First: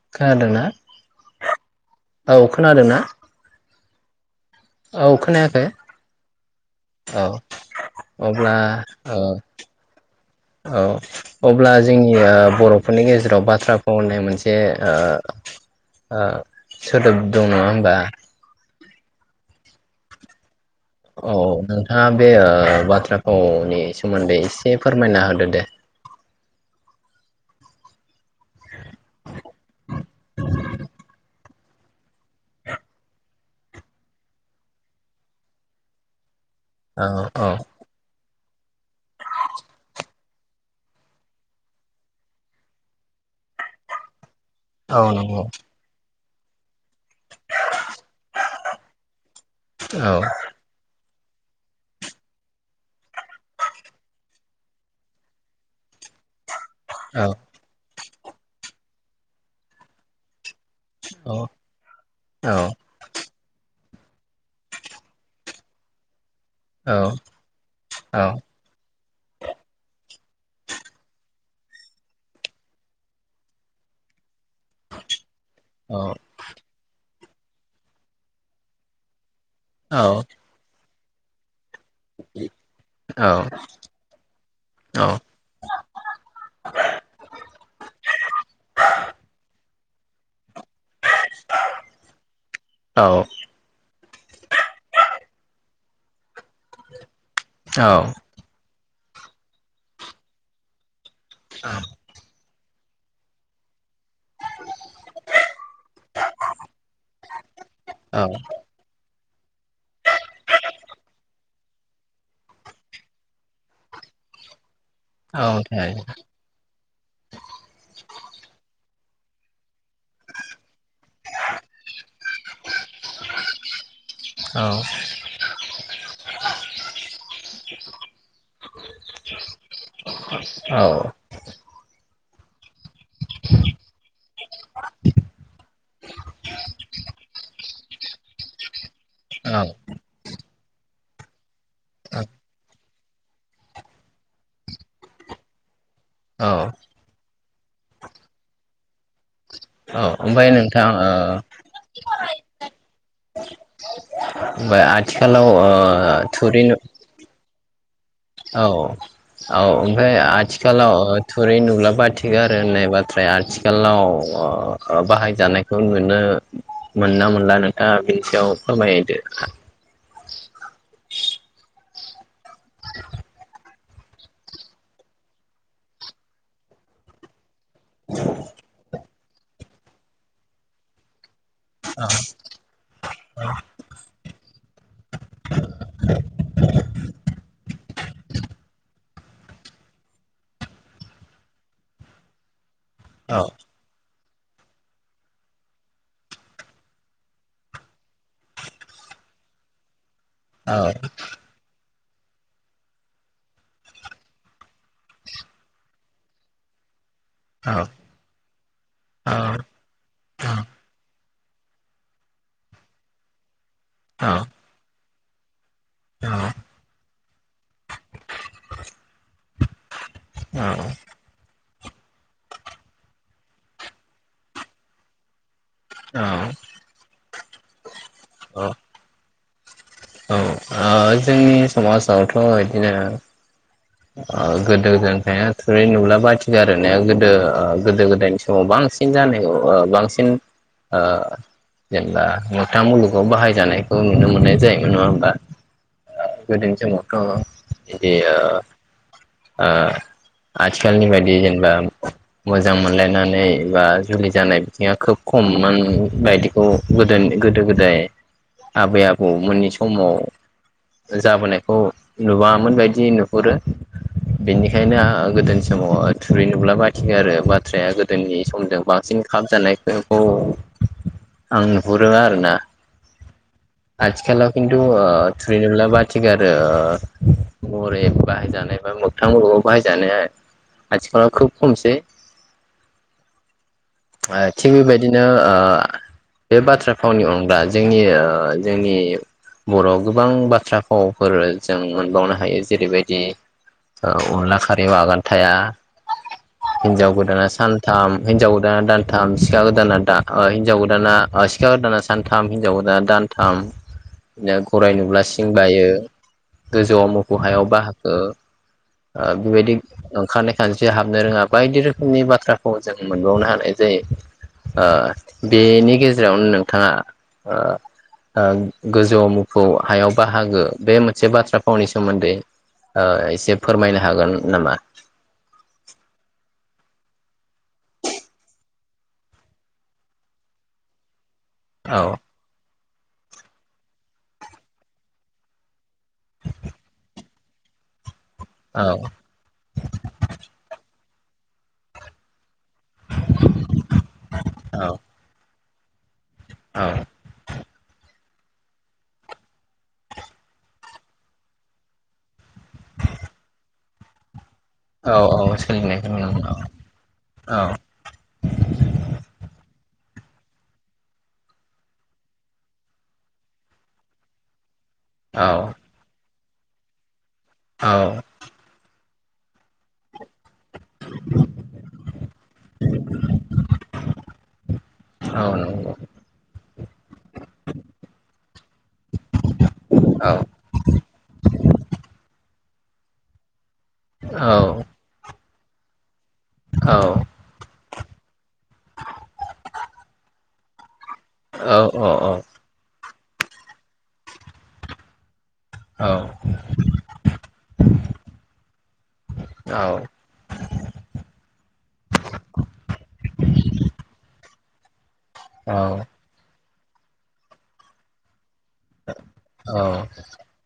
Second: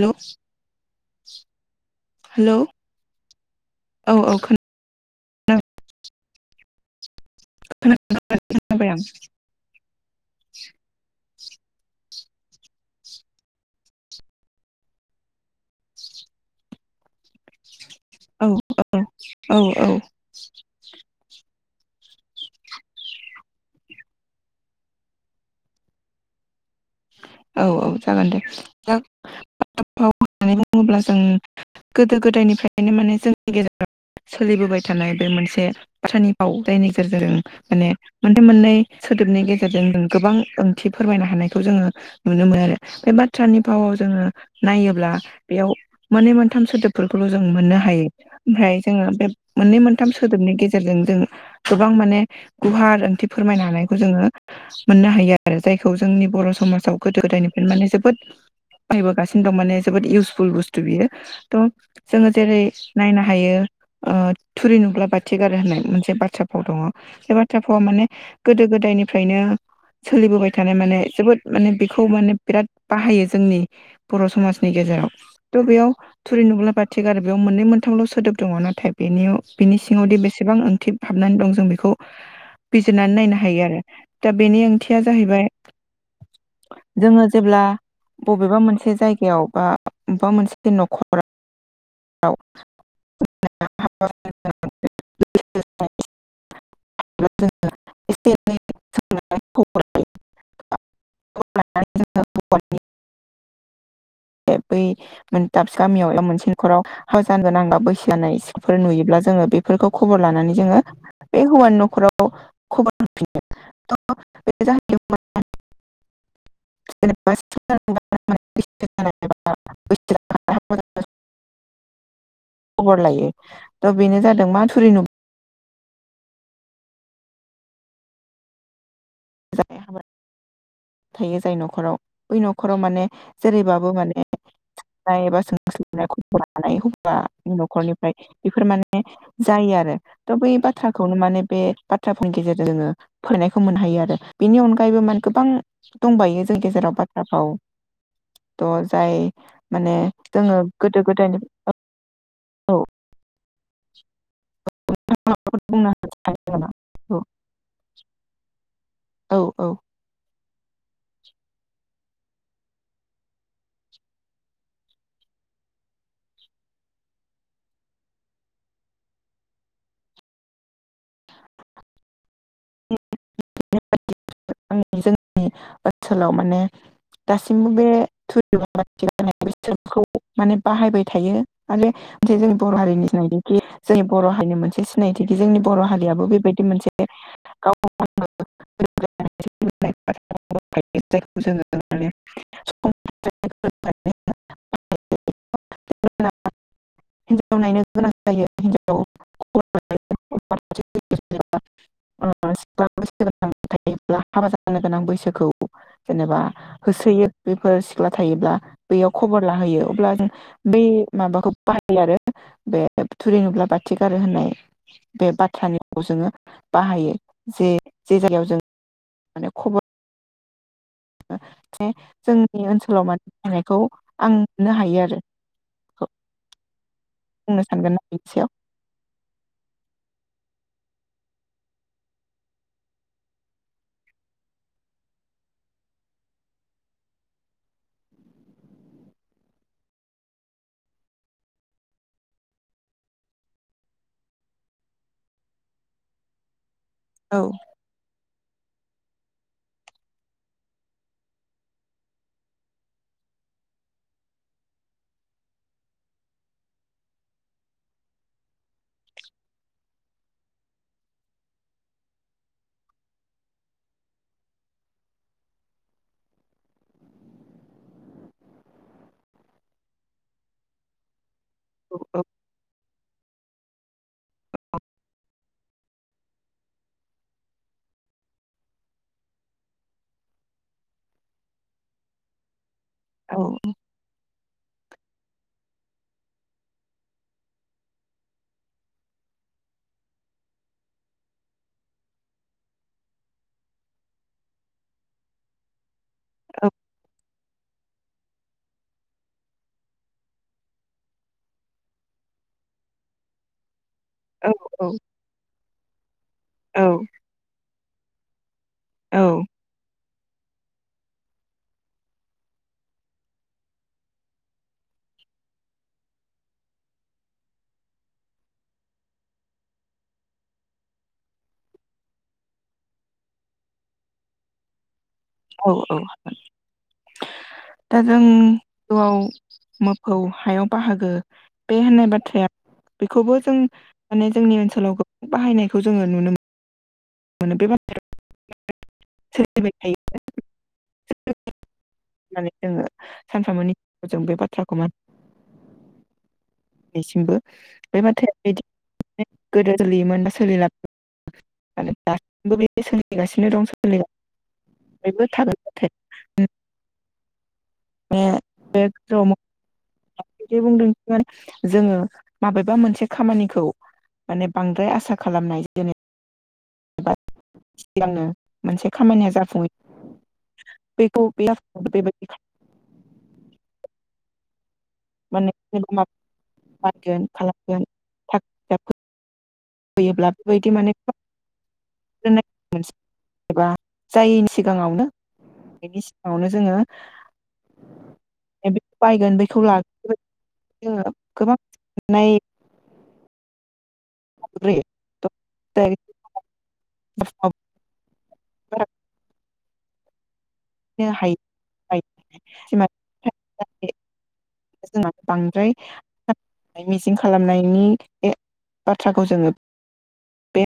Hello खोनादोंना औ hello खोनादोंना? औ औ खोन औ खोनायाखै औ अब्ला खोनाबाय आं औ औ अब्ला जों बर'फोरनि गेजेराव बाथ्रा भाव होननाय मोनसे ओ ओ सोदोब दं नङा होमबा औ औ औ औ औ नोंथाङा बे ओ बाथ्रा भावनि सोमोन्दै एसे फोरमायना होदो दे। औ औ जागोन दे [unintelligible] होननानै बुङोब्ला जों गोदो गोदायनिफ्रायनो माने जोंनि गेजेराव सोलिबोबाय थानाय बे मोनसे बाथ्रानि राव जायनि औ गेजेरजों औ माने मोनथाम मोननै सोदोबनि गेजेरजों जों गोबां ओंथि फोरमायनो हानाय खौ जोङो नुनो मोनो आरो बे बाथ्रानि भावाव जोङो औ नायोब्ला नंगौ बेयाव मोननै मोनथाम सोदोब फोरखौल' जों मोननो हायो ओमफ्राय जोङो बे मोननै मोनथाम औ सोदोबनि गेजेरजों जों गोबां माने गुहार ओंथि फोरमायनो हानायखौ जोङो मोननो हायो आरो जायखौ जोंनि बर' समाज आव गोदो औ गोदायनिफ्राय माने जोबोद बाहायबोगासिनो दं माने जोबोद इउसफु बुस्थ थु बियो थह जोङो औ जेरै- नायनो हायो ओ थुरि नुब्ला बाथि गारो होननाय मोनसे बाथ्रा फाव दङ औ बे बाथ्रा फाव माने गोदो गोदायनि फ्रायनो सोलिबोबाय थानाय माने जोबोद माने बेखौ माने बिराद बाहायो जोंनि बर' समाज गेजेराव थ बेयाव औ थुरि नुब्ला बाथि गारो। बेयाव मोननै मोनथामल सोदोब दङ नाथाय बेनियाव बिनि औ सिङावदि बेसेबां ओंथि हाबनानै दं जों बेखौ बेखौ बिजिरनानै नायनो हायो आरो दा बेनि ओंथिया जाहैबाय जोङो जेब्ला बबेबा मोनसे जायगायाव बा बबेबा मोनसे नखराव [unintelligible] औ। सोंनो बा खबर लानो [inaudible] औ। हौवानि बै दाबसे गामियाव एबा मोनसे नखराव हाबा जानो गोनां बैसो जानाय सिख्लाफोर नुयोब्ला जों बेफोरखौ खबर लानानै जोङो बै हौवानि नखराव खबर हरफिनो थ' बेनो जाहैबाय [unintelligible] [unintelligible] [unintelligible] खबर लायो। दा बेनो जादों मा थुरि नुबा [unintelligible] जाय हाबा [unintelligible] थायो जाय नखराव बै नखराव माने जेरैबाबो माने सोंनाय एबा सोंनो खबर लानाय हौवानि नखरनिफ्राय बेफोर माने औ जायो आरो थ बै बाथ्रा बाथ्राखौनो माने बे बाथ्रा फावनि गेजेरजों जोङो फोरमायनायखौ मोननो हायो आरो बेनि अनगायैबो माने गोबां दंबायो औ जों गेजेराव बाथ्रा फाव थ जाय माने औ ओमफ्राय जोङो नोंथां गोदो गोदायनि औ ओमफ्राय आथिखालाव बुंनो हागोन थुरि नामा औ नुब्ला औ। औ ओमफ्राय आथिखालाव आथिखालाव थुरै नुबलाबाय बाथिगारो होननाय बाथ्राया आथिखालाव बाहायजानायखौ नुनो मोनना मोनला नोंथाङा बिनि सायाव फोरमायदो। [unintelligible] जोंनि ओनसोलाव माने दासिम बे [unintelligible] [unintelligible] बेसोरखौ माने बाहायबाय थायो। आरो जे जोंनि बर' हारिनि सिनायथिखि जोंनि बर' हारिनि मोनसे सिनायथिखि जोंनि बर' हारियाबो बेबायदि मोनसे [unintelligible] औ। [unintelligible] [unintelligible] हिनजाव नायनो गोनां जायो हिनजाव हौवा औ [unintelligible] हाबा जानो गोनां बैसोखौ जेनेबा होसोयो औ बेफोर सिख्ला थायोब्ला बैयाव खबर औ होयो अब्ला जों बे माबाखौ बाहायो आरो बे थुरि नुब्ला बा थि गारो औ औ होननाय बे बाथ्रानि खौ जोङो बाहायो। जे जे जायगायाव जों माने खबर औ। जे जोंनि ओनसोलाव माने रायनायखौ आं मोननो हायो आरो। औ। बुंनो सानगोन [unintelligible] अ' औ ओ जोंनि समाजावथ' इदिनो ओ गोदो गोदायनिफायनो थुरै नुब्ला बाथिगारो होननाया गोदो ओ गोदो गोदायनि समाव बांसिन जानाय नुयो बांसिन ओ जेनेबा मोगथां मुलुगाव बाहायजानायखौ नुनो मोननाय जायोमोन नङा होमबा गोदोनि स औ [unintelligible] बिदि ओ ओ आथिखालनि बायदि जेनेबा मोजां मोनलायनानै बा जुलि जानाय बिथिङा खोब खम मोन बायदिखौ गोदो गोदो गोदाय आबै आबौमोननि समाव जाबोनायखौ नुबाङामोन बायदि नुहुरो। बेनिखायनो आ गोदोनि समाव थुरै नुब्ला बाथिगारो बाथ्राया गोदोनि समजों बांसिन खाब जानायखौ आं नुहुरो औ आरोना। आथिखालाव खिन्थु ओ थुरै नुब्ला बाथिगारो महरै बाहायजानाय बा मोगथां मुलुगाव बाहायजानाया आथिखालाव खोब खमसै। औ। थिक बेबायदिनो ओ बे बाथ्रा फावनि अनगा जोंनि जोंनि बर'आव गोबां बाथ्रा फावफोर जों मोनबावनो हायो जेरैबायदि अनला खारैयाव आगान थाया। औ हिनजाव गोदाना सानथाम हिनजाव ओ दानथाम सिखा गोदाना दा ओ हिनजाव गोदाना ओ सिखा गोदाना सानथाम हिनजाव गोदाना दानथाम औ बिदिनो गराय नुब्ला सिं बायो औ गोजौआव मोफौ हायाव बाहागो ओ बेबायदि। ओंखारनाय खानस्रिया हाबनो रोङा बायदि रोखोमनि बाथ्राफाव जों मोनबावनो हा नाय जायो ओ बेनि गेजेरावनो नोंथाङा ओ ओ गोजौवाव मोफौ हायाव बाहागो बे मोनसे बाथ्रा फावनि सोमोन्दै ओ एसे फोरमायनो हागोन नामा? औ औ [unintelligible] दा जों गोजौआव मोफौ हायाव बाहागो बे औ होननाय बाथ्राया बेखौबो जों माने जोंनि ओनसोलाव गोबां बाहायनायखौ जोङो नुनो मो [unintelligible] औ ‌। सोलिबाय थायो [unintelligible] जोङो सानफ्रामबोनि जों बे बाथ्राखौ औ मा औ बेसिमबो बे बाथ्राया बिदिनो [unintelligible] गोदो सोलियोमोन [unintelligible] दासिमबो बे सोलिगासिनो दं सोलिगा औ औ सोलिनायखौ नुनो मोनो औ। औ। [unintelligible] जोङो माबेबा मोनसे खामानिखौ माने बांद्राय आसा सा खालामनाय औ जेने औ सिगांनो मोनसे खामानिया जाफुङै बेखौ [unintelligible] औ माने नंगौ [unintelligible] बानगोन खालामगोन [inaudible] औ होयोब्ला बेबायदि माने [unintelligible] मोनसे एबा औ जायैनि सिगाङावनो बेनि सि आवनो जोङो औ [unintelligible] बायगोन बेखौ [unintelligible] जोङो गोबां औ औ औ। नाय [unintelligible] औ। [unintelligible] औ। नो हायो [unintelligible] [unintelligible] बांद्राय [unintelligible] मिजिं खालामनायनि बे बाथ्राखौ जोङो बे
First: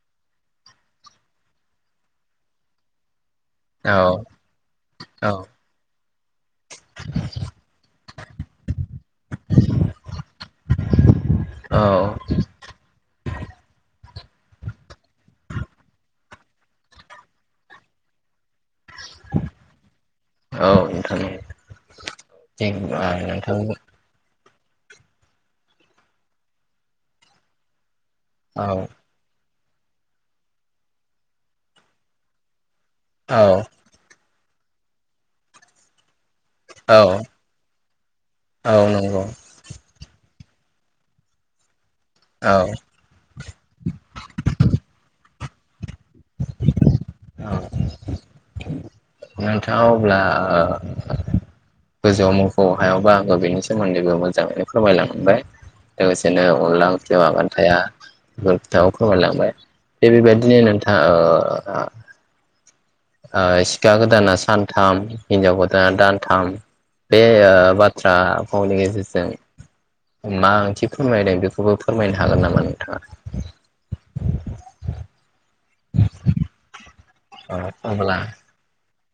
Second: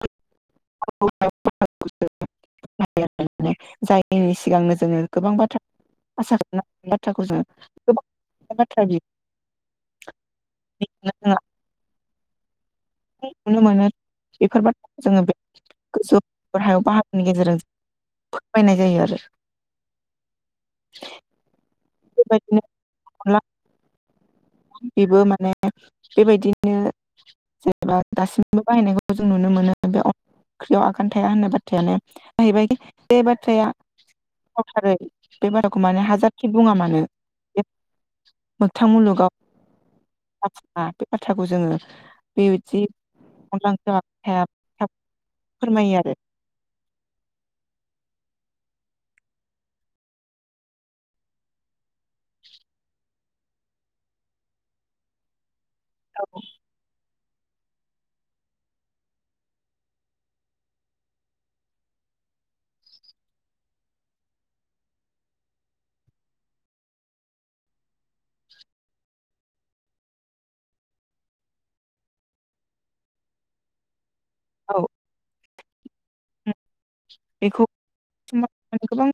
[unintelligible] औ जायनि सिगांनो जोङो गोबां बाथ्रा आसा खालामनो बाथ्राखौ जोङो गोबां [unintelligible] औ नुनो मोनो बेफोरबि जोङो बे गोसौ हायाव बाहागोनि गेजेरजों [unintelligible] जायो आरो बेबायदिनो जेनबा नोथां बेबो माने बेबायदिनो जेनेबा दासिमबो औ बाहायनायखौ जों नुनो मोनो बे [unintelligible] ओंख्रियाव आगान थाया होननाय बाथ्रायानो जाहैबाय बे औ बाथ्राया [unintelligible] बे बाराखौ माने हाजार जेखि बुङा [inaudible] औ मानो औ मोगथां नंगौ मुलुगाव बाथा बे बाथ्राखौ जोङो औ बेदि [unintelligible] फोरमाया औ नोंथाङा अब्ला गोजौआव मोफौ हायाव बाहागो बेनि सोमोन्दैबो मोजाङैनो फोरमायलां मोनबाय लोगोसेनो अनला ओंख्रियाव आगान थाया बेफोर खोथखौ फोरमायलांबाय थिग बेबायदिनो नों [unintelligible] सिखा गोदाना सानथाम हिनजाव गोदाना दानथाम बे बाथ्रा फावनि गेजेरजों मा ओंथि फोरमायदों बेखौबो फोरमायनो हागोन नामा नोंथाङा? औ औ बेखौ अब्ला [unintelligible] गोबां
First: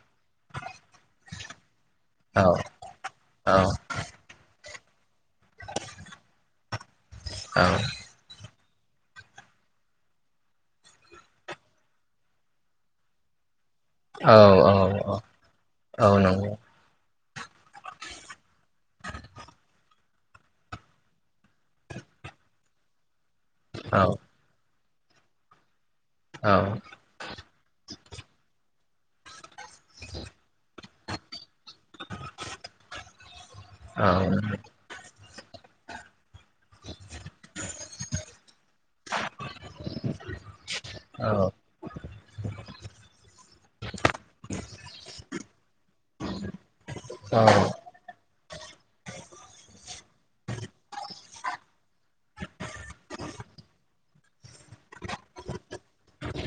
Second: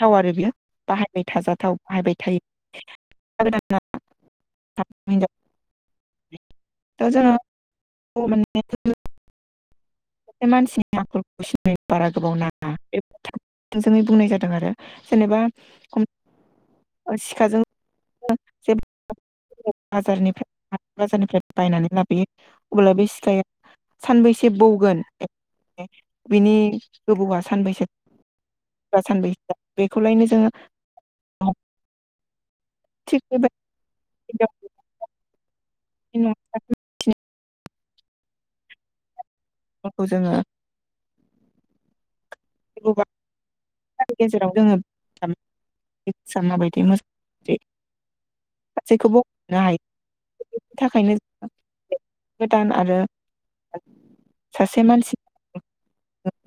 थाव आरो बियो बाहायबाय थाजाथाव बाहायबाय थायो औ औ [unintelligible] [unintelligible] [unintelligible] [unintelligible] मानसिनि आखलखौ सिनाय बारा गोबाव नाङा बे [unintelligible] थोंजोङै बुंनाय औ जादों आरो औ औ जेनेबा औ नंगौ सिखाजों जे [unintelligible] बाजारनिफ्राय बाजारनिफ्राय बायनानै लाबोयो अब्ला बे सिखाया औ सानबैसे बौगोन [unintelligible] बिनि गोबौआ सानबैसो बा सानबै बेखौलायनो जोङो थिग बेबायदिनो इनाव [inaudible] खौ जोङो औ। एगबा नि गेजेराव जोङो एसानाबाय [inaudible] गासैखौबो हनो हायो बेनि थाखायनो गोदान आरो सासे मानसि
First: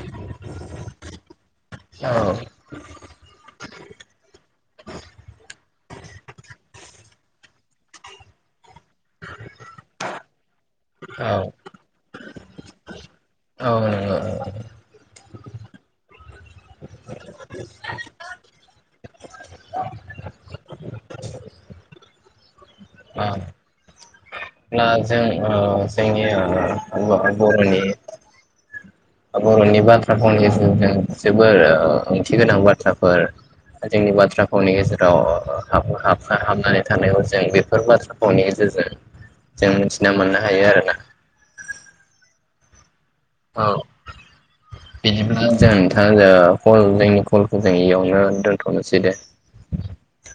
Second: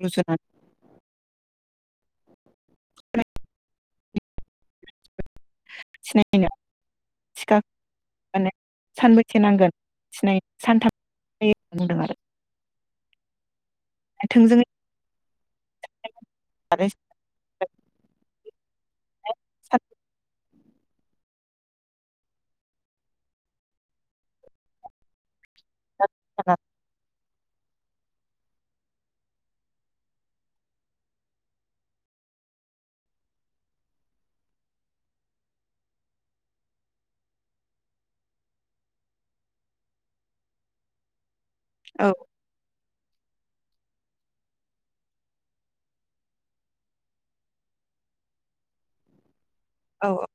रुजुनानै औ। सिनायनो थिखा सानबैसे नांगोन सिनाय सानथाम औ ज होन बुंदों आरो। औ नंगौ थोंजोङै [inaudible] ब्ला जों ओ जोंनि ओ बर'नि बर'नि बाथ्रा भावनि गेजेरजों जोबोर ओंथि गोनां बाथ्राफोर जोंनि बाथ्रा भावनि गेजेरावाब हाब हाबफा हाबनानै थानायाव जों बेफोर बाथ्रा भावनि गेजेरजों जों मिथिना मोननो हायो आरोना। औ। औ बिदिब्ला जों नोंथां जोंनि कलखौ जों इयावनो दोन्थ'नोसै दे। औ औ।